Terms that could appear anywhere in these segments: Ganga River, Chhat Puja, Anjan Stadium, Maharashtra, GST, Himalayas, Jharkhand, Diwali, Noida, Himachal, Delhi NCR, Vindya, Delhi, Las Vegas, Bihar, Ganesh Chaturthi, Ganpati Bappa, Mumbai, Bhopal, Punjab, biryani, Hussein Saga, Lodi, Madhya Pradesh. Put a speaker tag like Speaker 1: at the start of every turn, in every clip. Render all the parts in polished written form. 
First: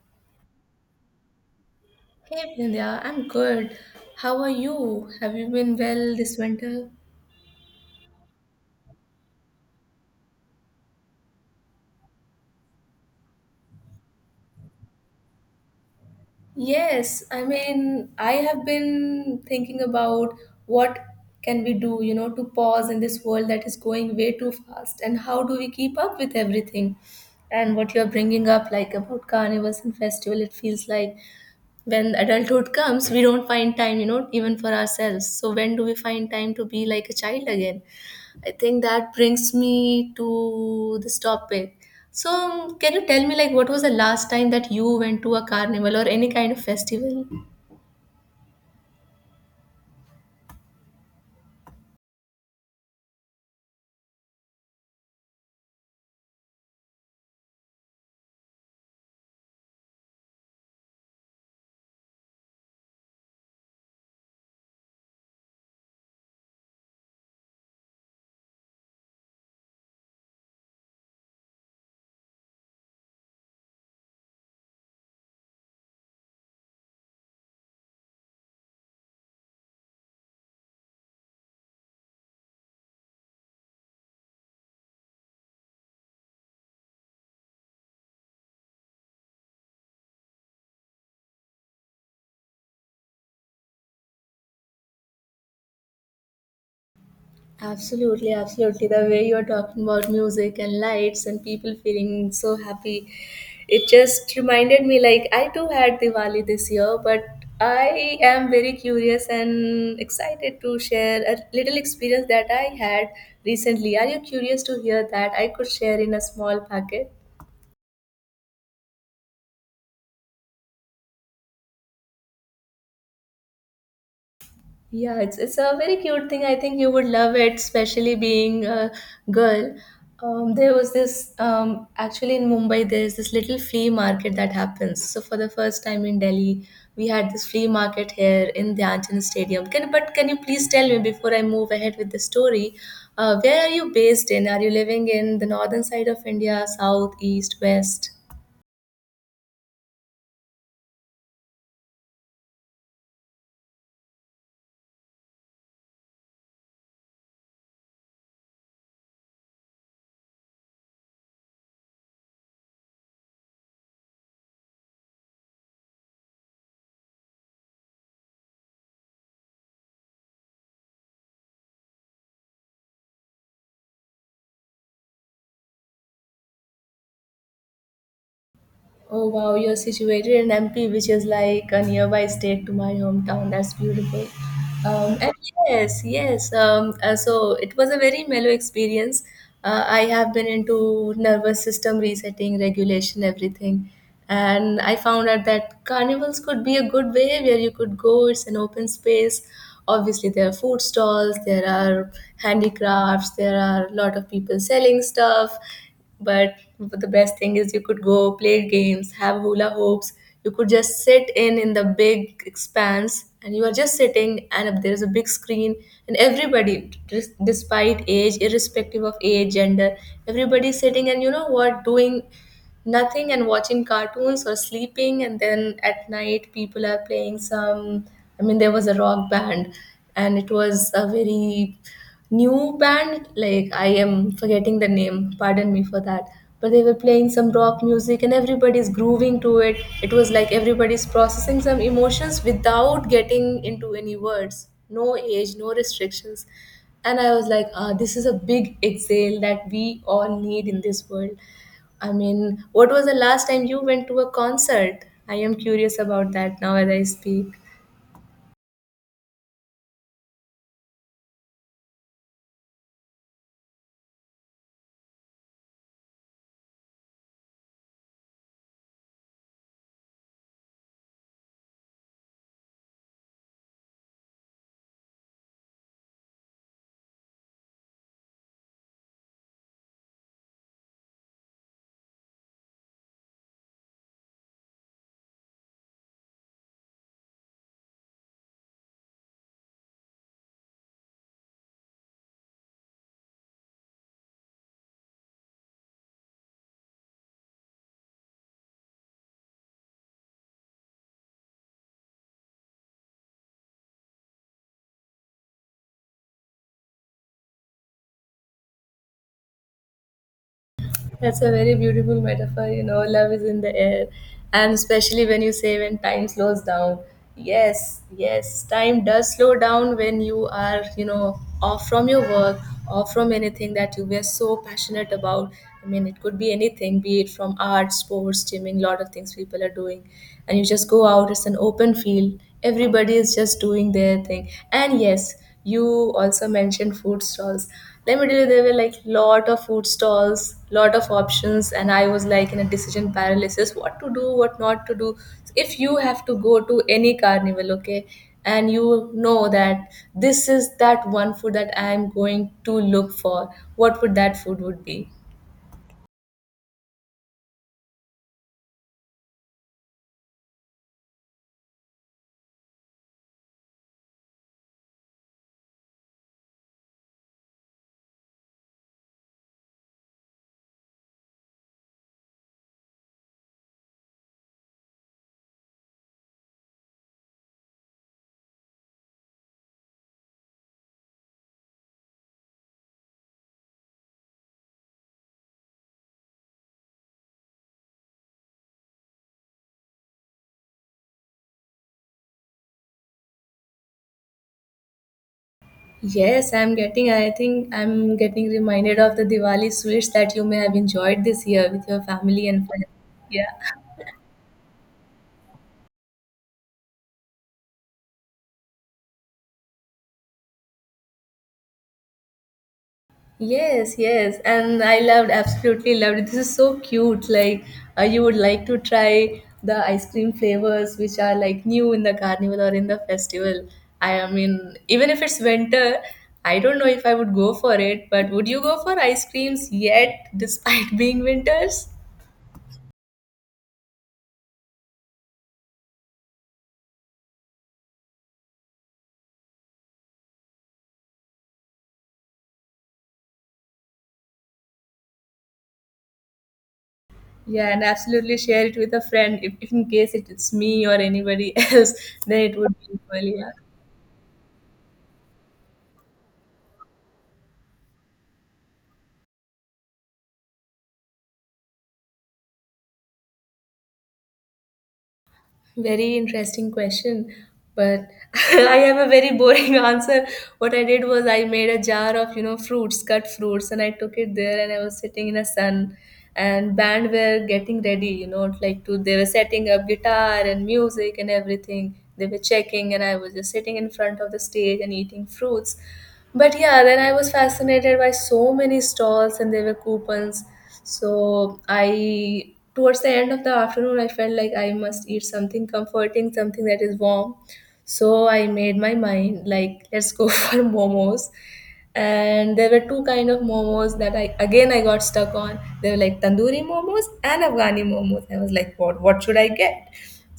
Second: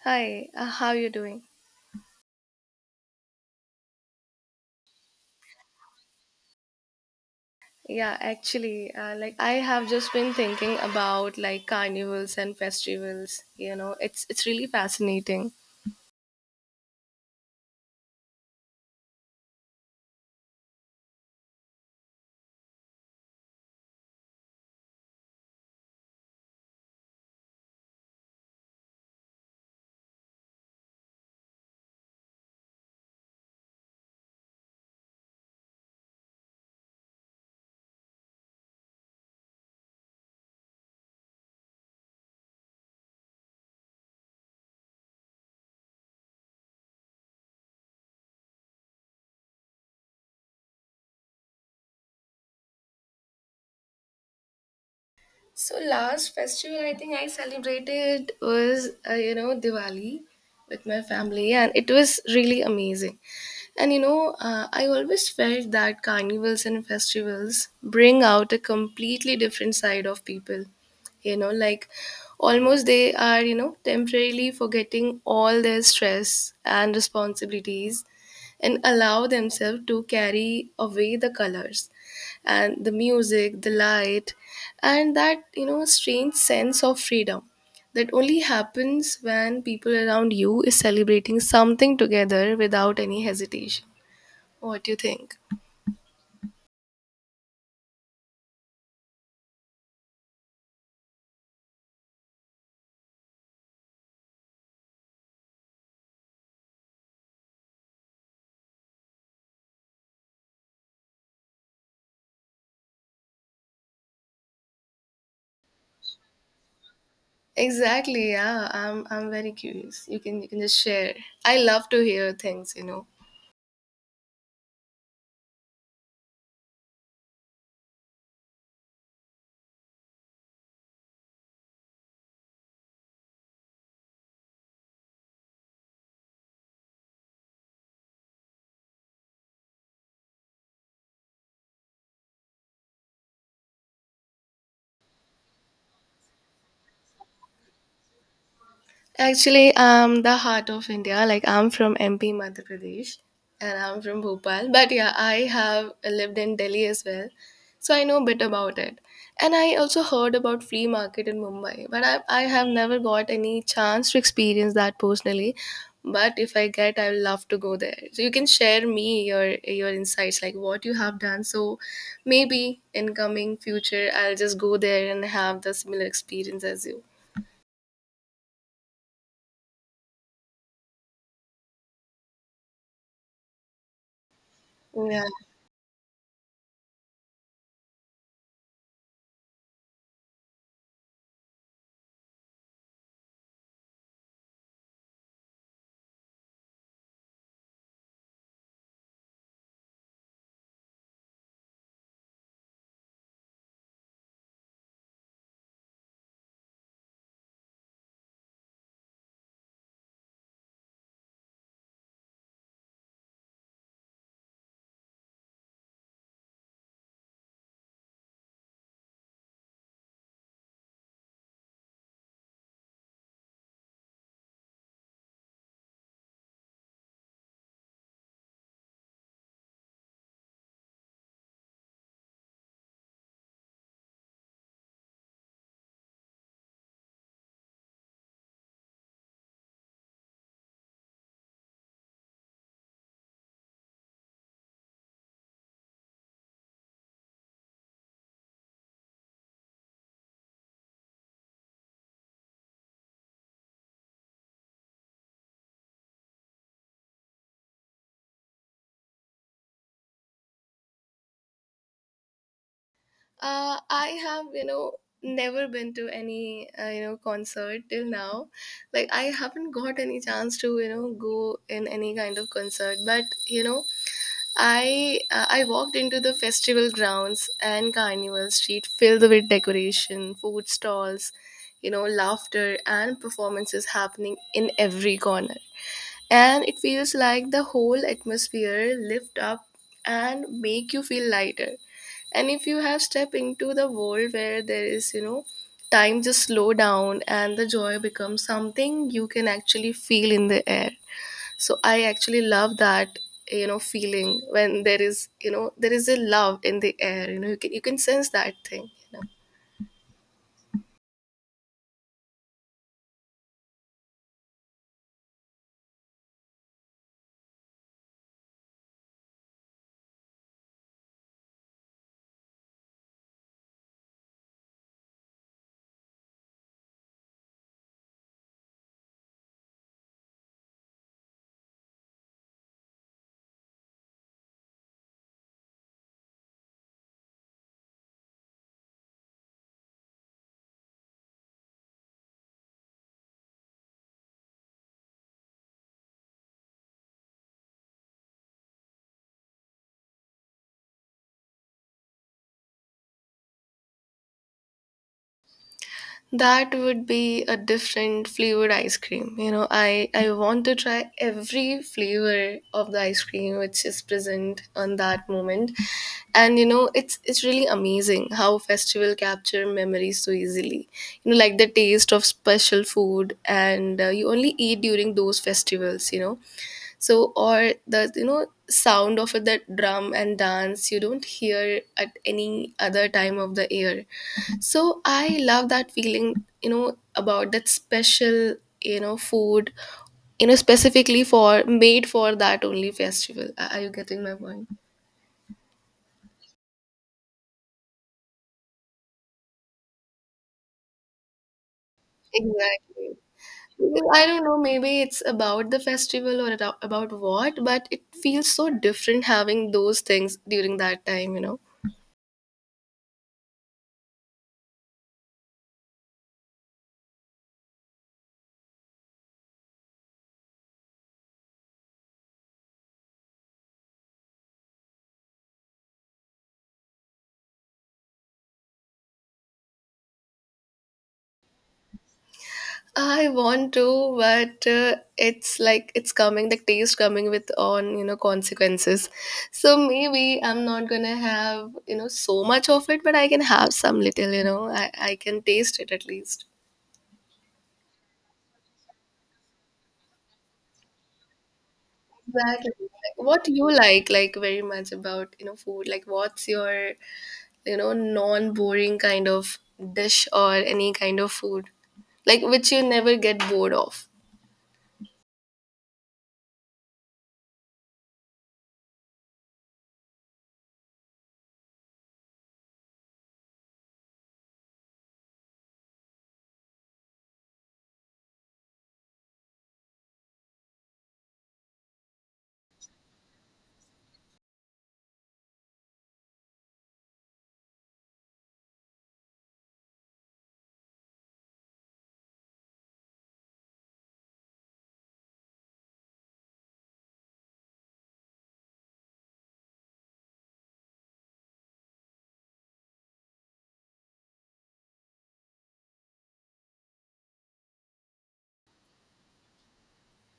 Speaker 1: Hi, how you doing?
Speaker 2: Hey Vindya, I'm good. How are you? Have you been well this winter?
Speaker 1: Yeah, actually, like I have just been thinking about like carnivals and festivals. You know, it's really fascinating.
Speaker 2: Yes, I have been thinking about what can we do, to pause in this world that is going way too fast and how do we keep up with everything? And what you're bringing up, like about carnivals and festival, it feels like when adulthood comes, we don't find time, even for ourselves. So when do we find time to be like a child again? I think that brings me to this topic. So, can you tell me, like, what was the last time that you went to a carnival or any kind of festival?
Speaker 1: So last festival I think I celebrated was you know Diwali with my family, and it was really amazing. And you know I always felt that carnivals and festivals bring out a completely different side of people. You know like almost they are you know temporarily forgetting all their stress and responsibilities, and allow themselves to carry away the colors and the music, the light, and that, you know, strange sense of freedom that only happens when people around you is celebrating something together without any hesitation. What do you think?
Speaker 2: Absolutely, absolutely. The way you're talking about music and lights and people feeling so happy, it just reminded me like I too had Diwali this year, but I am very curious and excited to share a little experience that I had recently. Are you curious to hear that? I could share in a small packet.
Speaker 1: Exactly, yeah. I'm very curious. You can just share. I love to hear things, you know.
Speaker 2: Yeah, it's a very cute thing. I think you would love it, especially being a girl. There was this actually in Mumbai. There's this little flea market that happens. So for the first time in Delhi, we had this flea market here in the Anjan Stadium. Can you please tell me before I move ahead with the story, where are you based in? Are you living in the northern side of India, south, east, west?
Speaker 1: Actually, I'm the heart of India. Like I'm from MP Madhya Pradesh, and I'm from Bhopal. But yeah, I have lived in Delhi as well. So I know a bit about it. And I also heard about flea market in Mumbai, but I have never got any chance to experience that personally. But if I get, I would love to go there. So you can share me your insights, like what you have done. So maybe in coming future, I'll just go there and have the similar experience as you.
Speaker 2: Oh wow, you're situated in MP, which is like a nearby state to my hometown. That's beautiful.
Speaker 1: Yeah.
Speaker 2: And yes, yes. So it was a very mellow experience. I have been into nervous system resetting, regulation, everything. And I found out that carnivals could be a good way where you could go. It's an open space. Obviously, there are food stalls, there are handicrafts, there are a lot of people selling stuff, but the best thing is you could go play games, have hula hoops. You could just sit in the big expanse, and you are just sitting, and there is a big screen, and everybody, despite age, irrespective of age, gender, everybody is sitting, and you know what, doing nothing and watching cartoons or sleeping. And then at night people are playing some, I mean there was a rock band, and it was a very new band. Like, I am forgetting the name, pardon me for that, but they were playing some rock music and everybody's grooving to it. It was like everybody's processing some emotions without getting into any words, no age, no restrictions. And I was like, ah, this is a big exhale that we all need in this world. I mean, what was the last time you went to a concert? I am curious about that now as I speak.
Speaker 1: I have, you know, never been to any, you know, concert till now. Like, I haven't got any chance to, you know, go in any kind of concert. But, you know, I walked into the festival grounds and Carnival Street filled with decoration, food stalls, you know, laughter and performances happening in every corner. And it feels like the whole atmosphere lift up and make you feel lighter, and if you have stepped into the world where there is you know time just slow down, and the joy becomes something you can actually feel in the air. So I actually love that, you know, feeling when there is, you know, there is a love in the air. You know you can sense that thing.
Speaker 2: That's a very beautiful metaphor. You know, love is in the air. And especially when you say when time slows down. Yes, yes, time does slow down when you are, off from your work, off from anything that you were so passionate about. I mean, it could be anything, be it from art, sports, gymming, lot of things people are doing. And you just go out, it's an open field. Everybody is just doing their thing. And yes, you also mentioned food stalls. Let me tell you there were like lot of food stalls, lot of options, and I was like in a decision paralysis, what to do, what not to do. If you have to go to any carnival, okay, and you know that this is that one food that I am going to look for, what would that food would be?
Speaker 1: That would be a different flavored ice cream. You know, I want to try every flavor of the ice cream which is present on that moment. And you know, it's really amazing how festival capture memories so easily. You know, like the taste of special food and you only eat during those festivals, you know, so or the you know sound of that drum and dance you don't hear at any other time of the year. So I love that feeling, you know, about that special, you know, food, you know, specifically for made for that only festival. Are you getting my point?
Speaker 2: Yes, I'm getting, I think I'm getting reminded of the Diwali sweets that you may have enjoyed this year with your family and friends.
Speaker 1: Exactly.
Speaker 2: Yeah.
Speaker 1: Well, I don't know, maybe it's about the festival or about what, but it feels so different having those things during that time, you know.
Speaker 2: Yes, yes, and I loved, absolutely loved it. This is so cute. Like, you would like to try the ice cream flavors which are like new in the carnival or in the festival. I mean, even if it's winter, I don't know if I would go for it, but would you go for ice creams yet, despite being winters?
Speaker 1: I want to, but it's like it's coming, the taste coming with on, you know, consequences. So maybe I'm not gonna have, you know, so much of it, but I can have some little, you know, I can taste it at least.
Speaker 2: Yeah, and absolutely share it with a friend if in case it, it's me or anybody else, then it
Speaker 1: Exactly.
Speaker 2: would be
Speaker 1: Like,
Speaker 2: equally.
Speaker 1: what
Speaker 2: Yeah.
Speaker 1: do you like very much about, you know, food? Like what's your, you know, non-boring kind of dish or any kind of food? Like which you never get bored of.
Speaker 2: Very interesting question, but I have a very boring answer. What I did was I made a jar of, you know, fruits, cut fruits, and I took it there and I was sitting in the sun, and band were getting ready, you know, like to they were setting up guitar and music and everything. They were checking and I was just sitting in front of the stage and eating fruits. But yeah, then I was fascinated by so many stalls and there were coupons. So I towards the end of the afternoon I felt like I must eat something comforting, something that is warm. So I made my mind like let's go for momos. And there were two kind of momos that I again I got stuck on. They were like tandoori momos and Afghani momos. I was like, what should I get?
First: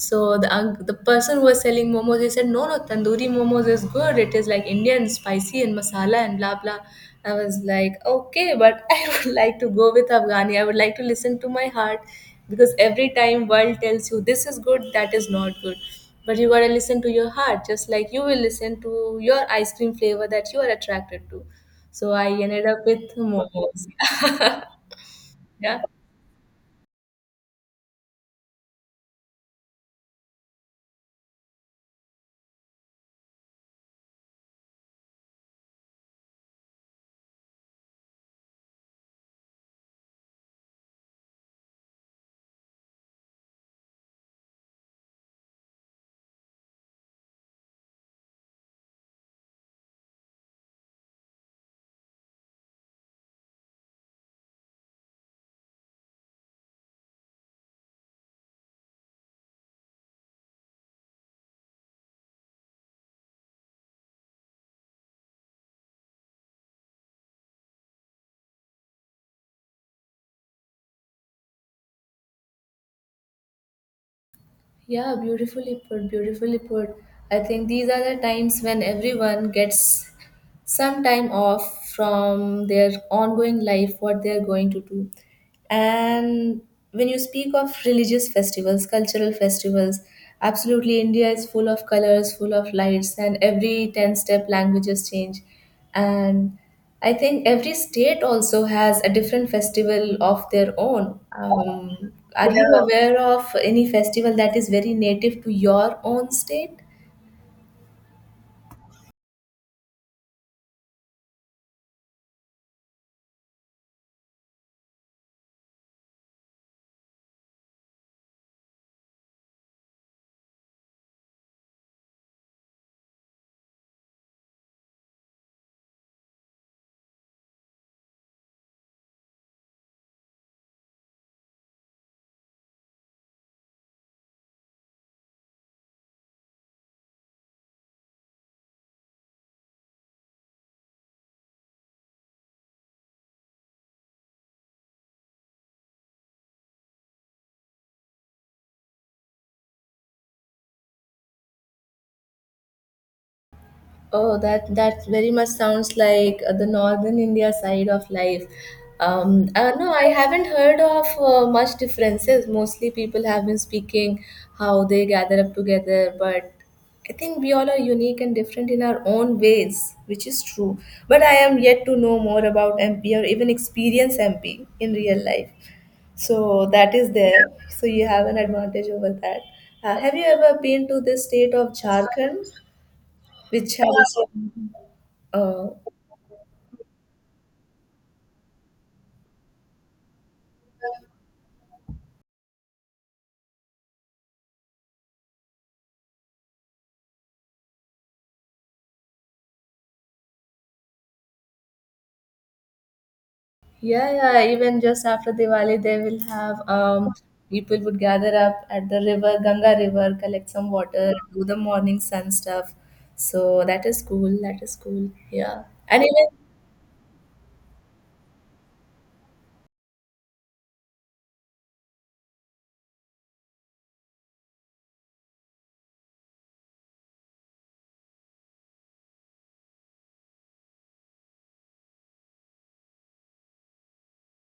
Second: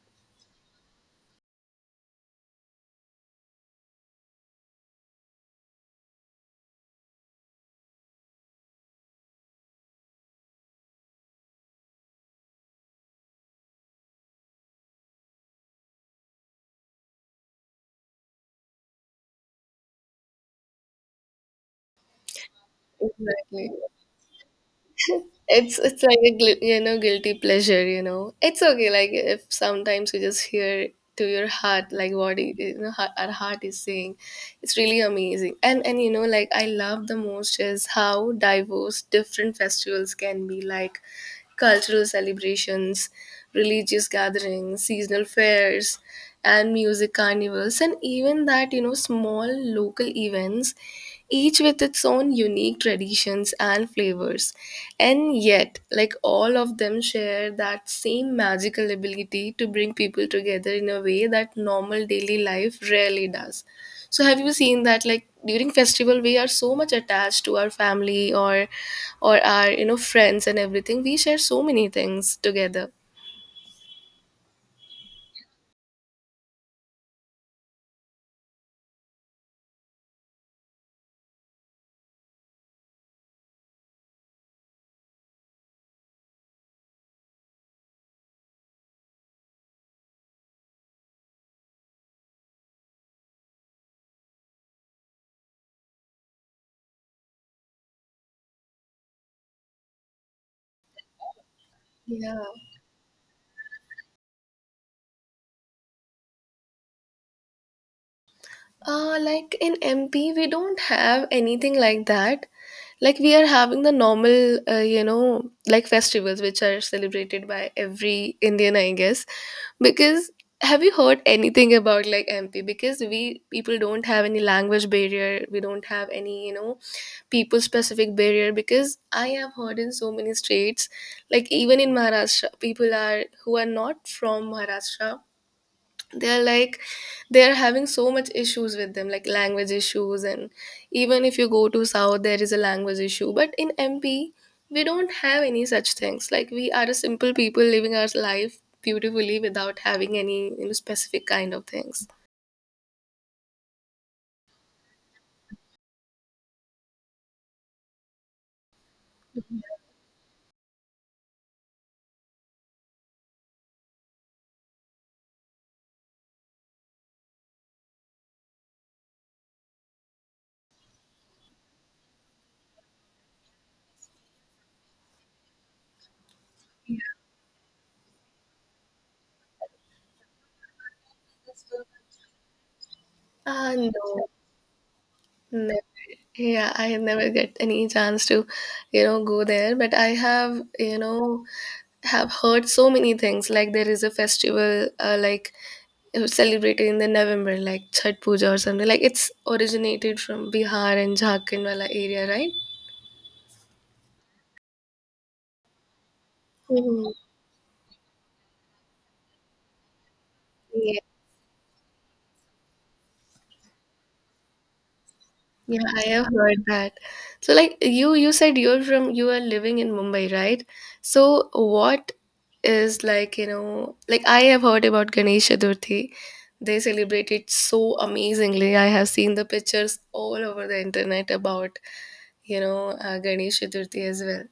Speaker 2: So the person who was selling momos, he said, "No, no, tandoori momos is good. It is like Indian, spicy and masala and blah blah." I was like, "Okay, but I would like to go with Afghani. I would like to listen to my heart, because every time world tells you this is good, that is not good, but you gotta listen to your heart, just like you will listen to your ice cream flavor that you are attracted to." So I ended up with
Speaker 1: Exactly.
Speaker 2: momos.
Speaker 1: it's
Speaker 2: Yeah.
Speaker 1: it's like a you know guilty pleasure, you know, it's okay, like if sometimes you just hear to your heart, like what you know our heart is saying. It's really amazing, and you know like I love the most is how diverse different festivals can be, like cultural celebrations, religious gatherings, seasonal fairs, and music carnivals, and even that, you know, small local events, each with its own unique traditions and flavors. And yet, like all of them share that same magical ability to bring people together in a way that normal daily life rarely does. So have you seen that like during festival we are so much attached to our family or our you know friends and everything. We share so many things together.
Speaker 2: Yeah, beautifully put, beautifully put. I think these are the times when everyone gets some time off from their ongoing life, what they're going to do. And when you speak of religious festivals, cultural festivals, absolutely India is full of colors, full of lights, and every 10 step languages change. And I think every state also has a different festival of their own.
Speaker 1: Yeah.
Speaker 2: Are you yeah, aware of any festival that is very native to your own state?
Speaker 1: Like in MP, we don't have anything like that. Like we are having the normal, you know, like festivals which are celebrated by every Indian, I guess. Because have you heard anything about like MP? Because we people don't have any language barrier. We don't have any, you know, people specific barrier. Because I have heard in so many states, like even in Maharashtra, people are who are not from Maharashtra they're like they're having so much issues with them like language issues, and even if you go to south there is a language issue, but in MP we don't have any such things, like we are a simple people living our life beautifully without having any you know specific kind of things.
Speaker 2: Oh, that that very much sounds like the northern India side of life. No, I haven't heard of much differences. Mostly people have been speaking how they gather up together, but I think we all are unique and different in our own ways, which is true. But I am yet to know more about MP or even experience MP in real life. So that is there. So you have an advantage over that. Have you ever been to the state of Jharkhand,
Speaker 1: Ah,
Speaker 2: which
Speaker 1: no,
Speaker 2: has
Speaker 1: never.
Speaker 2: oh,
Speaker 1: Yeah, I never get any chance to, you know, go there, but I have, you know, have heard so many things like there is a festival like it was celebrated in the November, like Chhat Puja or something. Like it's originated from Bihar and Jharkhand wala area, right?
Speaker 2: yeah, yeah. Even just after Diwali, they will have
Speaker 1: Mhm.
Speaker 2: people would gather up at the river, Ganga River, collect some
Speaker 1: Yeah,
Speaker 2: water, do the morning sun stuff. So that is cool. That is cool. Yeah,
Speaker 1: yeah. I
Speaker 2: and even
Speaker 1: have heard that. So like you said you're from you are living in Mumbai, right? So what is like, you know, like I have heard about Ganesh Chaturthi. They celebrate it so amazingly. I have seen the pictures all over the internet about, you know, Ganesh Chaturthi as well.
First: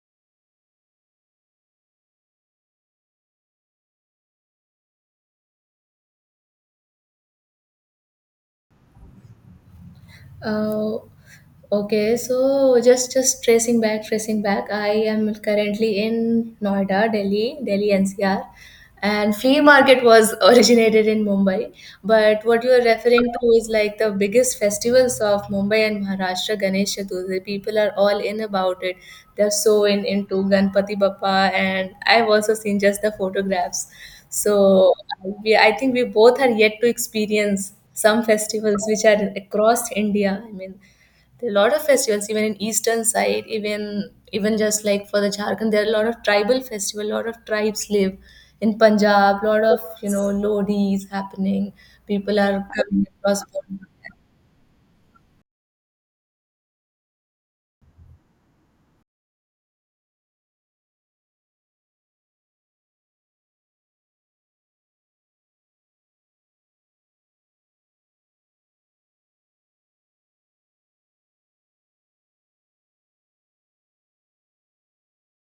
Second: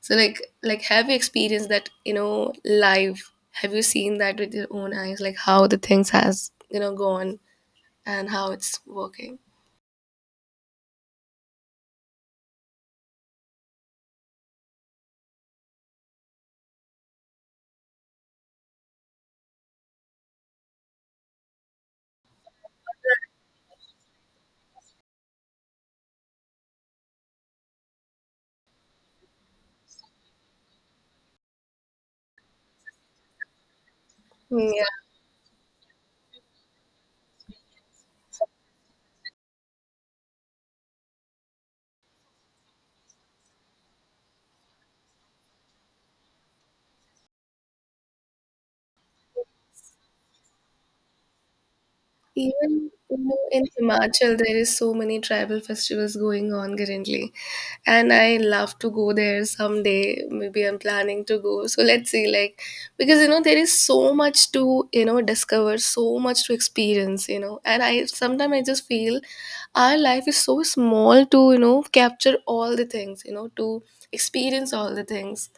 Speaker 1: So like have you experienced that, you know, live? Have you seen that with your own eyes, like how the things has, you know, gone and how it's working?
Speaker 2: Uh, okay, so just tracing back, tracing back. I am currently in Noida, Delhi, Delhi NCR, and flea market was originated in Mumbai. But what you are referring to is like the biggest festivals of Mumbai and Maharashtra, Ganesh Chaturthi. People are all in about it. They're so in into Ganpati Bappa, and I've also seen just the photographs.
Speaker 1: Yeah.
Speaker 2: So I think we both are yet to experience some festivals which are across India. I mean, there are a lot of festivals even in eastern side, even just like for the Jharkhand, there are a lot of tribal festival. A lot of tribes live in Punjab. A lot of you know Lodi is happening. People are
Speaker 1: Even
Speaker 2: coming
Speaker 1: you know,
Speaker 2: across.
Speaker 1: in Himachal there is so many tribal festivals going on currently. And I love to go there someday. Maybe I'm planning to go. So let's see, like because you know there is so much to, you know, discover, so much to experience, you know. And I sometimes I just feel our life is so small to you know capture all the things you know to experience all the things.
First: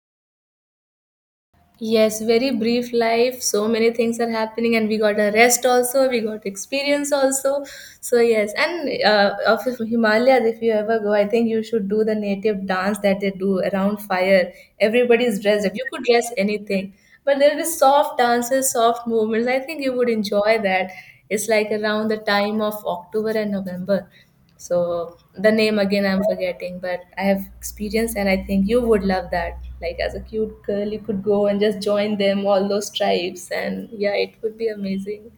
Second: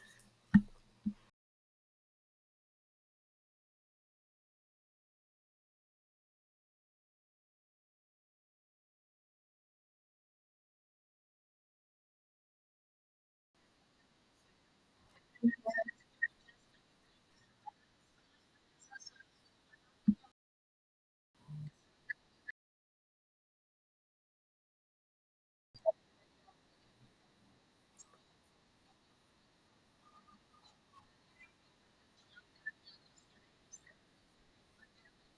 Speaker 2: Yes, very brief life. So many things are happening, and we got a rest also. We got experience also. So yes, and of Himalayas, if you ever go, I think you should do the native dance that they do around fire. Everybody is dressed up. You could dress anything, but there will be soft dances, soft movements. I think you would enjoy that. It's like around the time of October and November. So the name again I'm forgetting, but I have experience and I think you would love that. Like as a cute girl, you could go and just join them, all those tribes, and yeah, it would be amazing.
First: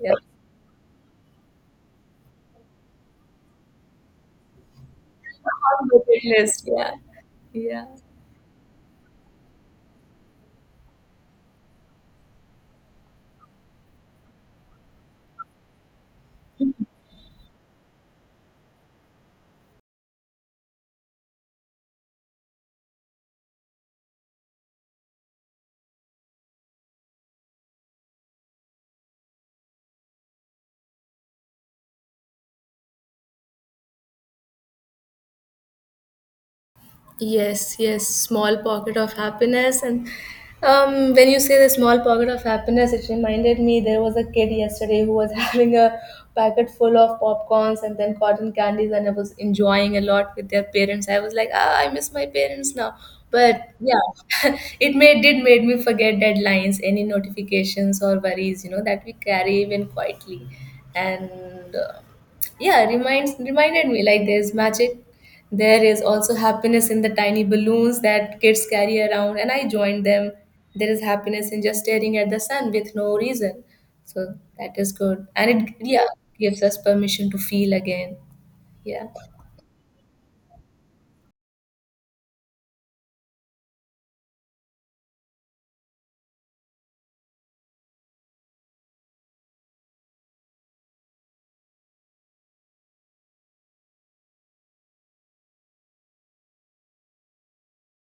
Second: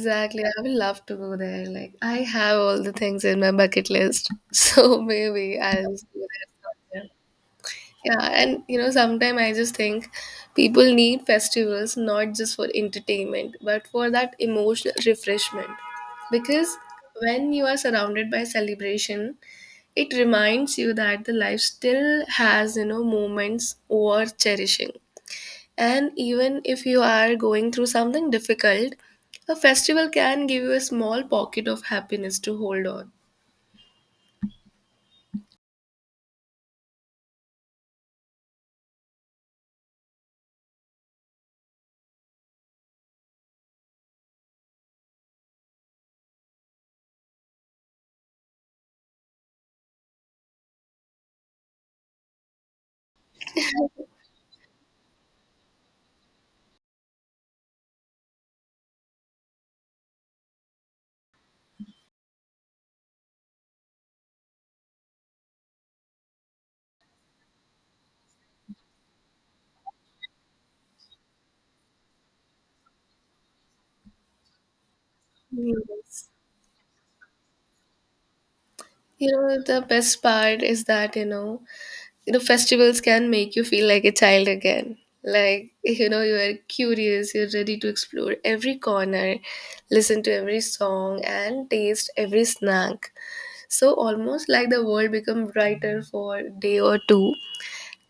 Speaker 2: Yeah.
Speaker 1: I would love to go there, like I have all the things in my bucket list so maybe
Speaker 2: On
Speaker 1: I'll just go
Speaker 2: bucket list, yeah.
Speaker 1: there.
Speaker 2: Yeah.
Speaker 1: Yeah, and you know, sometimes I just think people need festivals not just for entertainment, but for that emotional refreshment. Because when you are surrounded by celebration, it reminds you that the life still has, you know, moments worth cherishing. And even if you are going through something difficult, a festival can give you a small pocket of happiness to hold on.
Speaker 2: Yes, yes, small pocket of happiness. And when you say the small pocket of happiness, it reminded me there was a kid yesterday who was having a packet full of popcorns and then cotton candies, and I was enjoying a lot with their parents. I was like, ah, I miss my parents now. But yeah, it made did made me forget deadlines, any notifications or worries, you know, that we carry even quietly. And uh, yeah reminds reminded me like there's magic. There is also happiness in the tiny balloons that kids carry around, and I joined them. There is happiness in just staring at the sun with no reason. So that is good, and it yeah
Speaker 1: Yes.
Speaker 2: gives us permission to feel again. Yeah.
Speaker 1: You know, the best part is that, you know festivals can make you feel like a child again, like you know you are curious, you're ready to explore every corner, listen to every song and taste every snack. So almost like the world become brighter for a day or two,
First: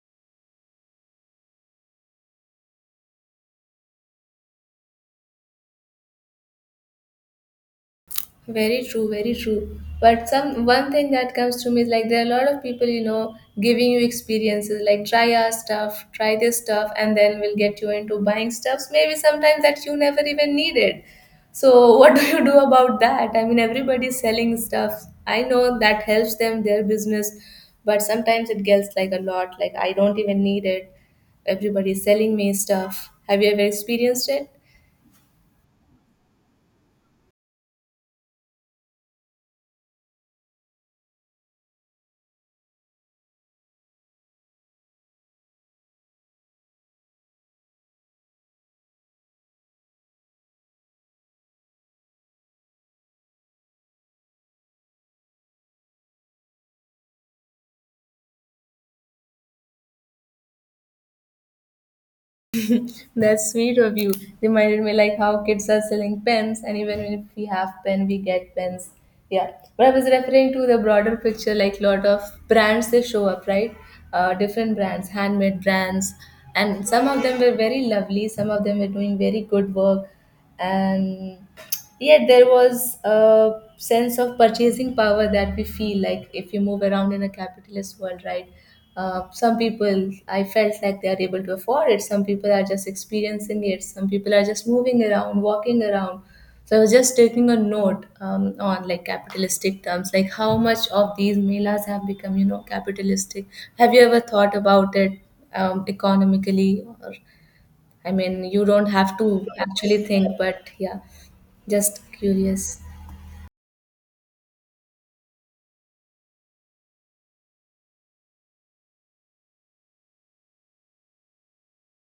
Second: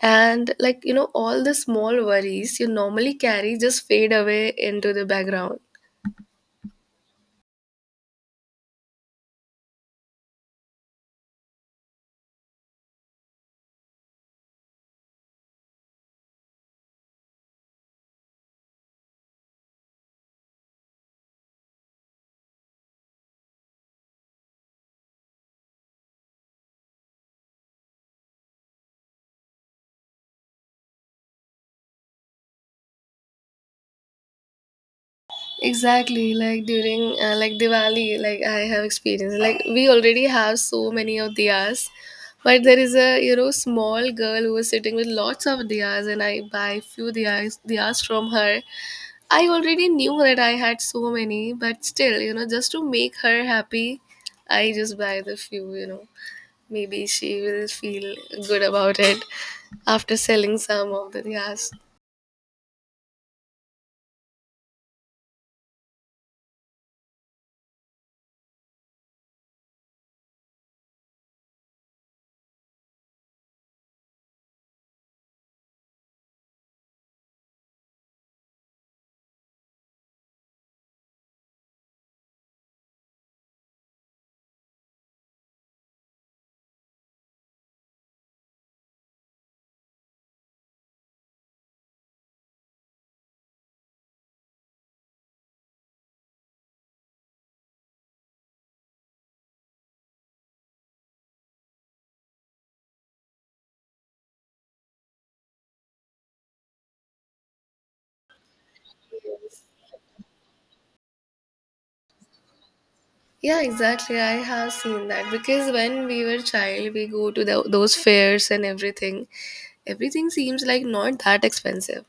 Speaker 1: and like you know all the small worries you normally carry just fade away into the background.
Speaker 2: Very true, very true. But some one thing that comes to me is like there are a lot of people, you know, giving you experiences like try our stuff, try this stuff, and then we'll get you into buying stuffs. Maybe sometimes that you never even needed. So what do you do about that? I mean, everybody's selling stuff. I know that helps them their business, but sometimes it gets like a lot. Like I don't even need it. Everybody's selling me stuff. Have you ever experienced it?
Speaker 1: Exactly, like during like Diwali, like I have experienced. Like we already have so many of diyas, but there is a you know small girl who was sitting with lots of diyas, and I buy few diyas from her. I already knew that I had so many, but still, you know, just to make her happy, I just buy the few. You know, maybe she will feel good about it after selling some of the diyas.
Speaker 2: That's sweet of you. Reminded me like how kids are selling pens, and even if we have pen, we get pens. Yeah. But I was referring to the broader picture, like lot of brands they show up, right? Different brands, handmade brands, and some of them were very lovely. Some of them were doing very good work, and yet there was a sense of purchasing power that we feel like if you move around in a capitalist world, right? Some people I felt like they are able to afford it, some people are just experiencing it, some people are just moving around walking around. So I was just taking a note on like capitalistic terms, like how much of these melas have become, you know, capitalistic. Have you ever thought about it, economically or? I mean, you don't have to actually think, but yeah, just curious.
Speaker 1: Yeah, exactly. I have seen that because when we were child, we go to the, those fairs and everything. Everything seems like not that expensive.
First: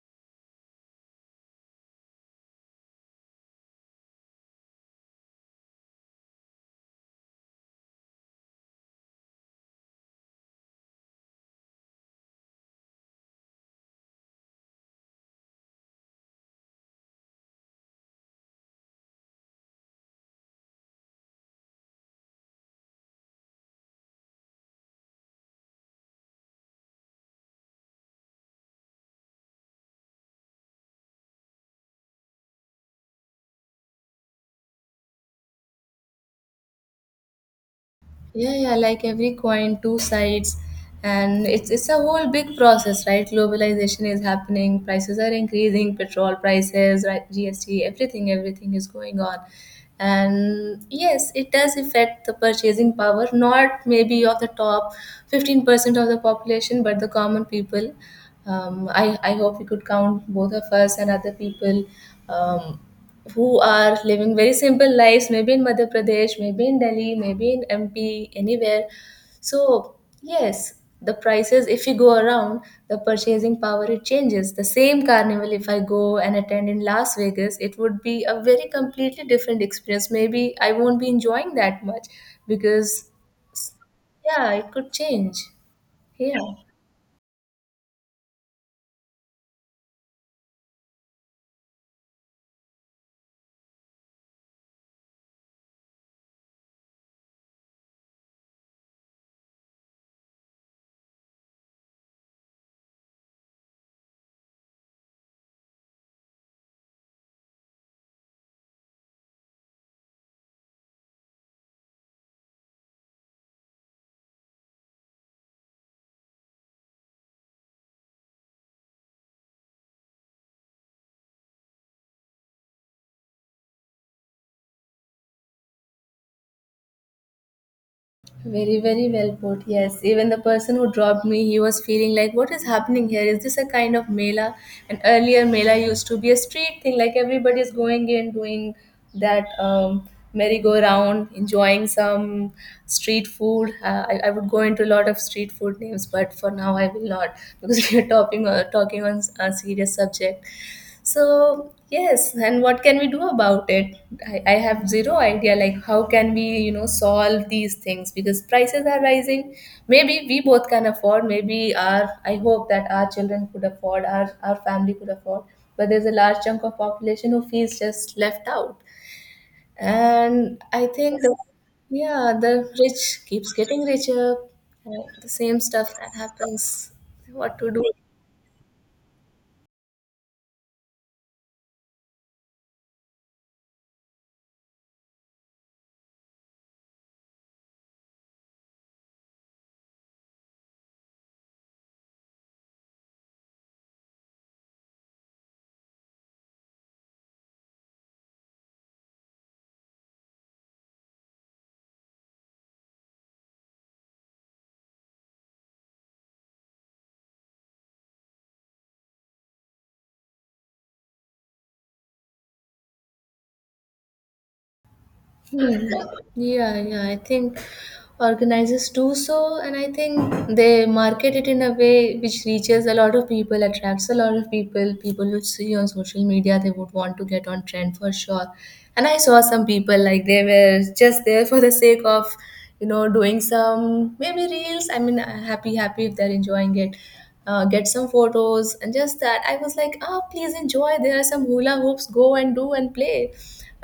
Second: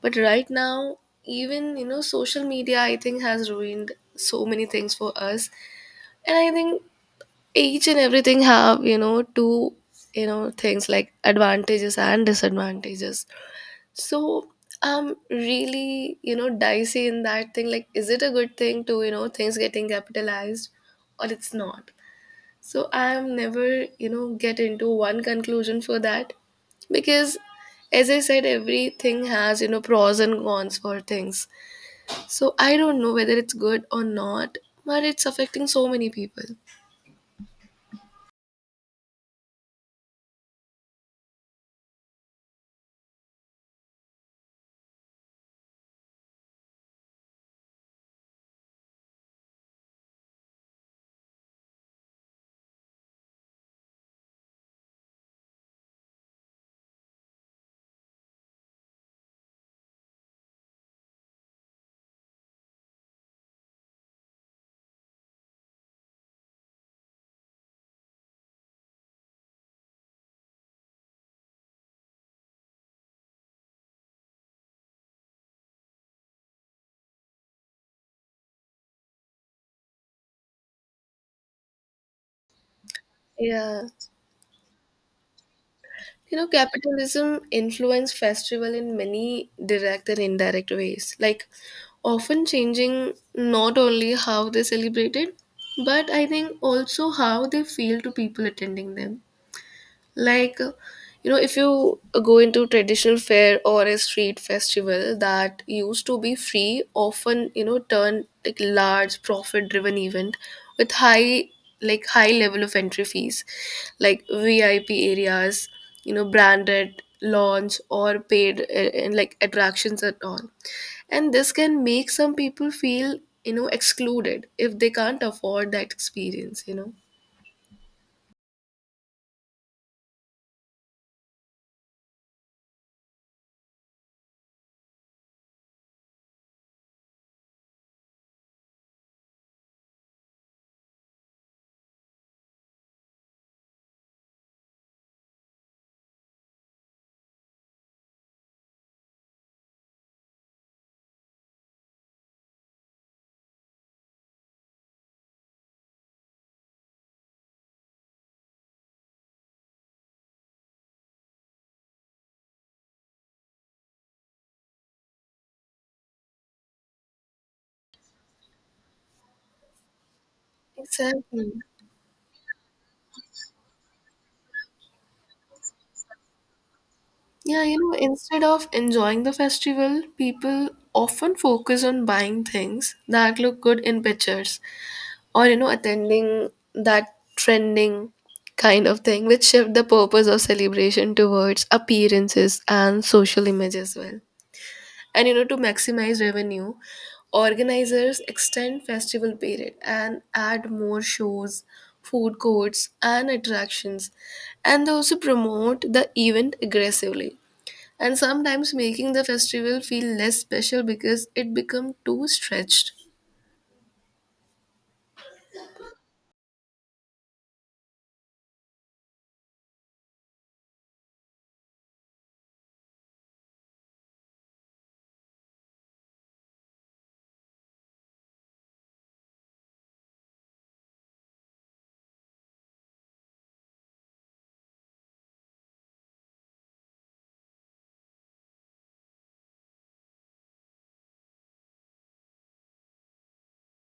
Speaker 1: But right now, even you know, social media I think has ruined so many things for us. And I think each and everything have you know two you know things like advantages and disadvantages. So I'm really you know dicey in that thing. Like, is it a good thing to you know things getting capitalized? Or it's not. So I'm never, you know, get into one conclusion for that, because as I said, everything has, you know, pros and cons for things. So I don't know whether it's good or not, but it's affecting so many people.
Speaker 2: Yeah, yeah, like every coin, two sides, and it's a whole big process, right? Globalization is happening, prices are increasing, petrol prices, right, GST, everything, everything is going on. And yes, it does affect the purchasing power, not maybe of the top 15% of the population, but the common people. I hope we could count both of us and other people. Um, who are living very simple lives, maybe in madhya pradesh, maybe in delhi, maybe in mp, anywhere. So yes, the prices if you go around, the purchasing power, it changes. The same carnival if I go and attend in las vegas, it would be a very completely different experience. Maybe I won't be enjoying that much because
Speaker 1: Yeah.
Speaker 2: yeah, it could change.
Speaker 1: You
Speaker 2: Yeah.
Speaker 1: know, capitalism influence festival in many direct and indirect ways, like often changing not only how they celebrate it, but I think also how they feel to people attending them. Like you know if you go into traditional fair or a street festival that used to be free often you know turn like large profit driven event with high like high level of entry fees, like VIP areas, you know branded launch or paid and like attractions at all. And this can make some people feel you know excluded if they can't afford that experience, you know.
Speaker 2: Very, very well put. Yes. Even the person who dropped me, he was feeling like, what is happening here? Is this a kind of Mela? And earlier, Mela used to be a street thing, like everybody's going in, doing that merry-go-round, enjoying some street food. I would go into a lot of street food names, but for now, I will not because we are talking, talking on a serious subject. So yes, and what can we do about it? I have zero idea like how can we, you know, solve these things because prices are rising. Maybe we both can afford, maybe our I hope that our children could afford, our family could afford. But there's a large chunk of population who feels just left out. And I think the
Speaker 1: Exactly.
Speaker 2: yeah, the rich keeps getting richer. The same stuff that happens. What
Speaker 1: Yeah,
Speaker 2: to
Speaker 1: you
Speaker 2: do?
Speaker 1: know, instead of enjoying the festival, people often focus on buying things that look good in pictures or, you know, attending that trending kind of thing, which shift the purpose of celebration towards appearances and social image as well. And, you know, to maximize revenue, organizers extend festival period and add more shows, food courts, and attractions, and they also promote the event aggressively, and sometimes making the festival feel less special because it become too stretched.
Speaker 2: Yeah, yeah, I think organizers do so, and I think they market it in a way which reaches a lot of people, attracts a lot of people. People would see on social media, they would want to get on trend for sure. And I saw some people like they were just there for the sake of, you know, doing some maybe reels. I mean, happy, happy if they're enjoying it. Get some photos and just that. I was like, ah, please enjoy. There are some hula hoops. Go and do and play.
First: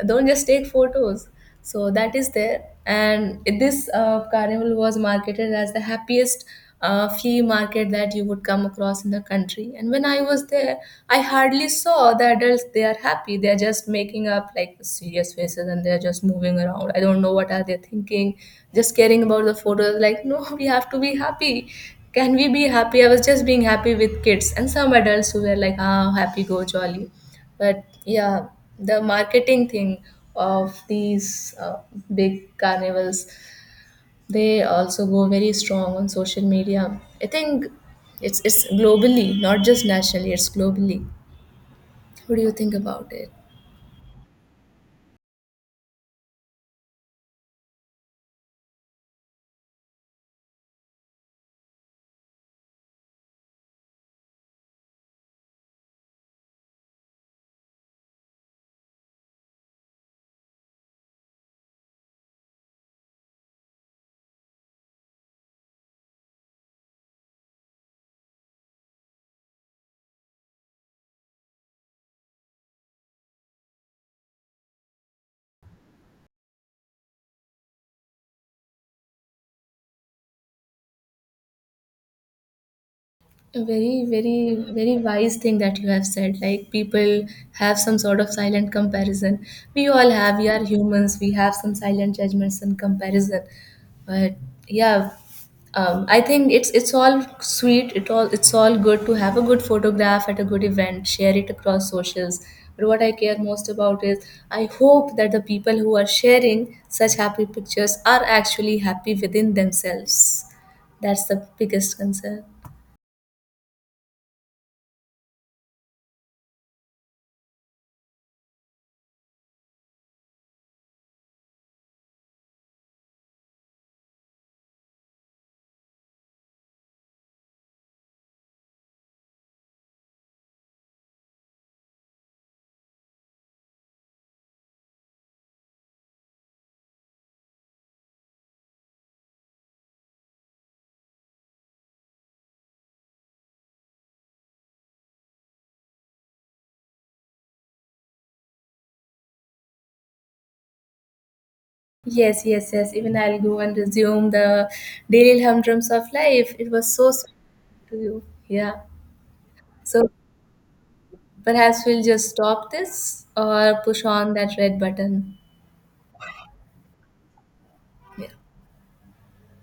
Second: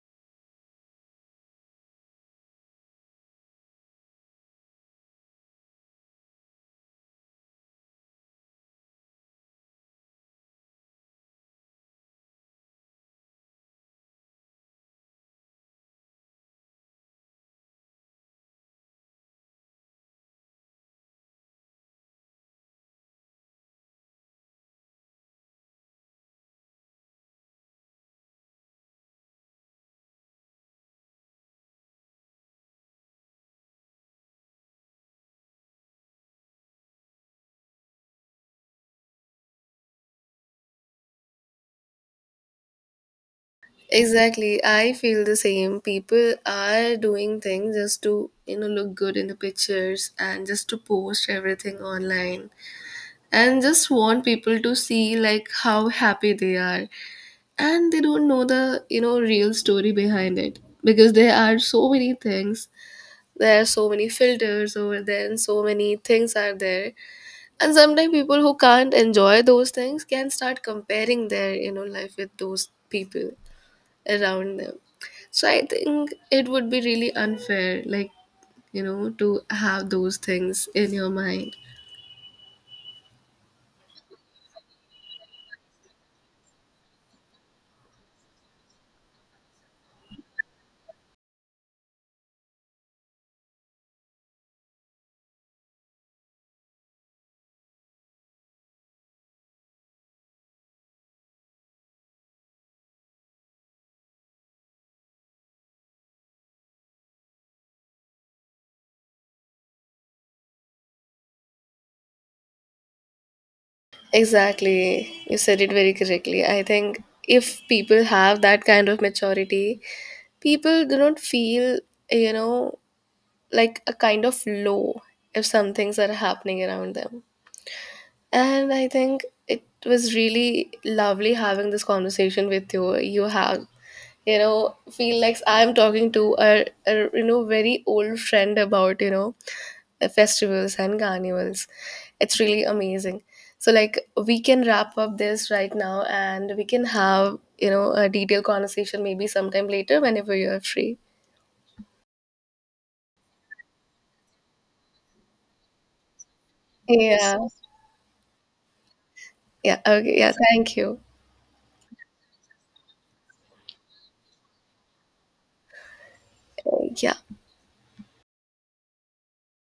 Speaker 2: Don't just take photos. So that is there, and this carnival was marketed as the happiest flea market that you would come across in the country. And when I was there, I hardly saw the adults they are happy. They are just making up like serious faces, and they are just moving around. I don't know what are they thinking, just caring about the photos like no, we have to be happy. Can we be happy? I was just being happy with kids and some adults who were like ah, happy go jolly. But yeah, the marketing thing of these big carnivals, they also go very strong on social media. I think it's globally, not just nationally. It's globally. What do you think about it?
Speaker 1: Exactly, I feel the same. People are doing things just to you know look good in the pictures and just to post everything online, and just want people to see like how happy they are, and they don't know the you know real story behind it, because there are so many things, there are so many filters over there and so many things are there. And sometimes people who can't enjoy those things can start comparing their you know life with those people around them. So I think it would be really unfair, like you know to have those things in your mind.
Speaker 2: A very, very, very wise thing that you have said. Like people have some sort of silent comparison. We all have. We are humans. We have some silent judgments and comparison. But yeah, I think it's all sweet. It's all good to have a good photograph at a good event. Share it across socials. But what I care most about is I hope that the people who are sharing such happy pictures are actually happy within themselves. That's the biggest concern.
Speaker 1: Exactly, you said it very correctly. I think if people have that kind of maturity, people do not feel, you know, like a kind of low if some things are happening around them. And I think it was really lovely having this conversation with you. You have, you know, feel like I'm talking to a you know very old friend about you know festivals and carnivals. It's really amazing. So like we can wrap up this right now, and we can have you know a detailed conversation maybe sometime later whenever you're free.
Speaker 2: Yes, yes, yes. Even I'll go and resume the daily humdrums of life. It was so sweet
Speaker 1: Yeah.
Speaker 2: to you. Yeah.
Speaker 1: Yeah.
Speaker 2: So
Speaker 1: Okay. Yeah. Thank you.
Speaker 2: perhaps we'll just stop this or push on that red button.
Speaker 1: Yeah.
Speaker 2: Yeah.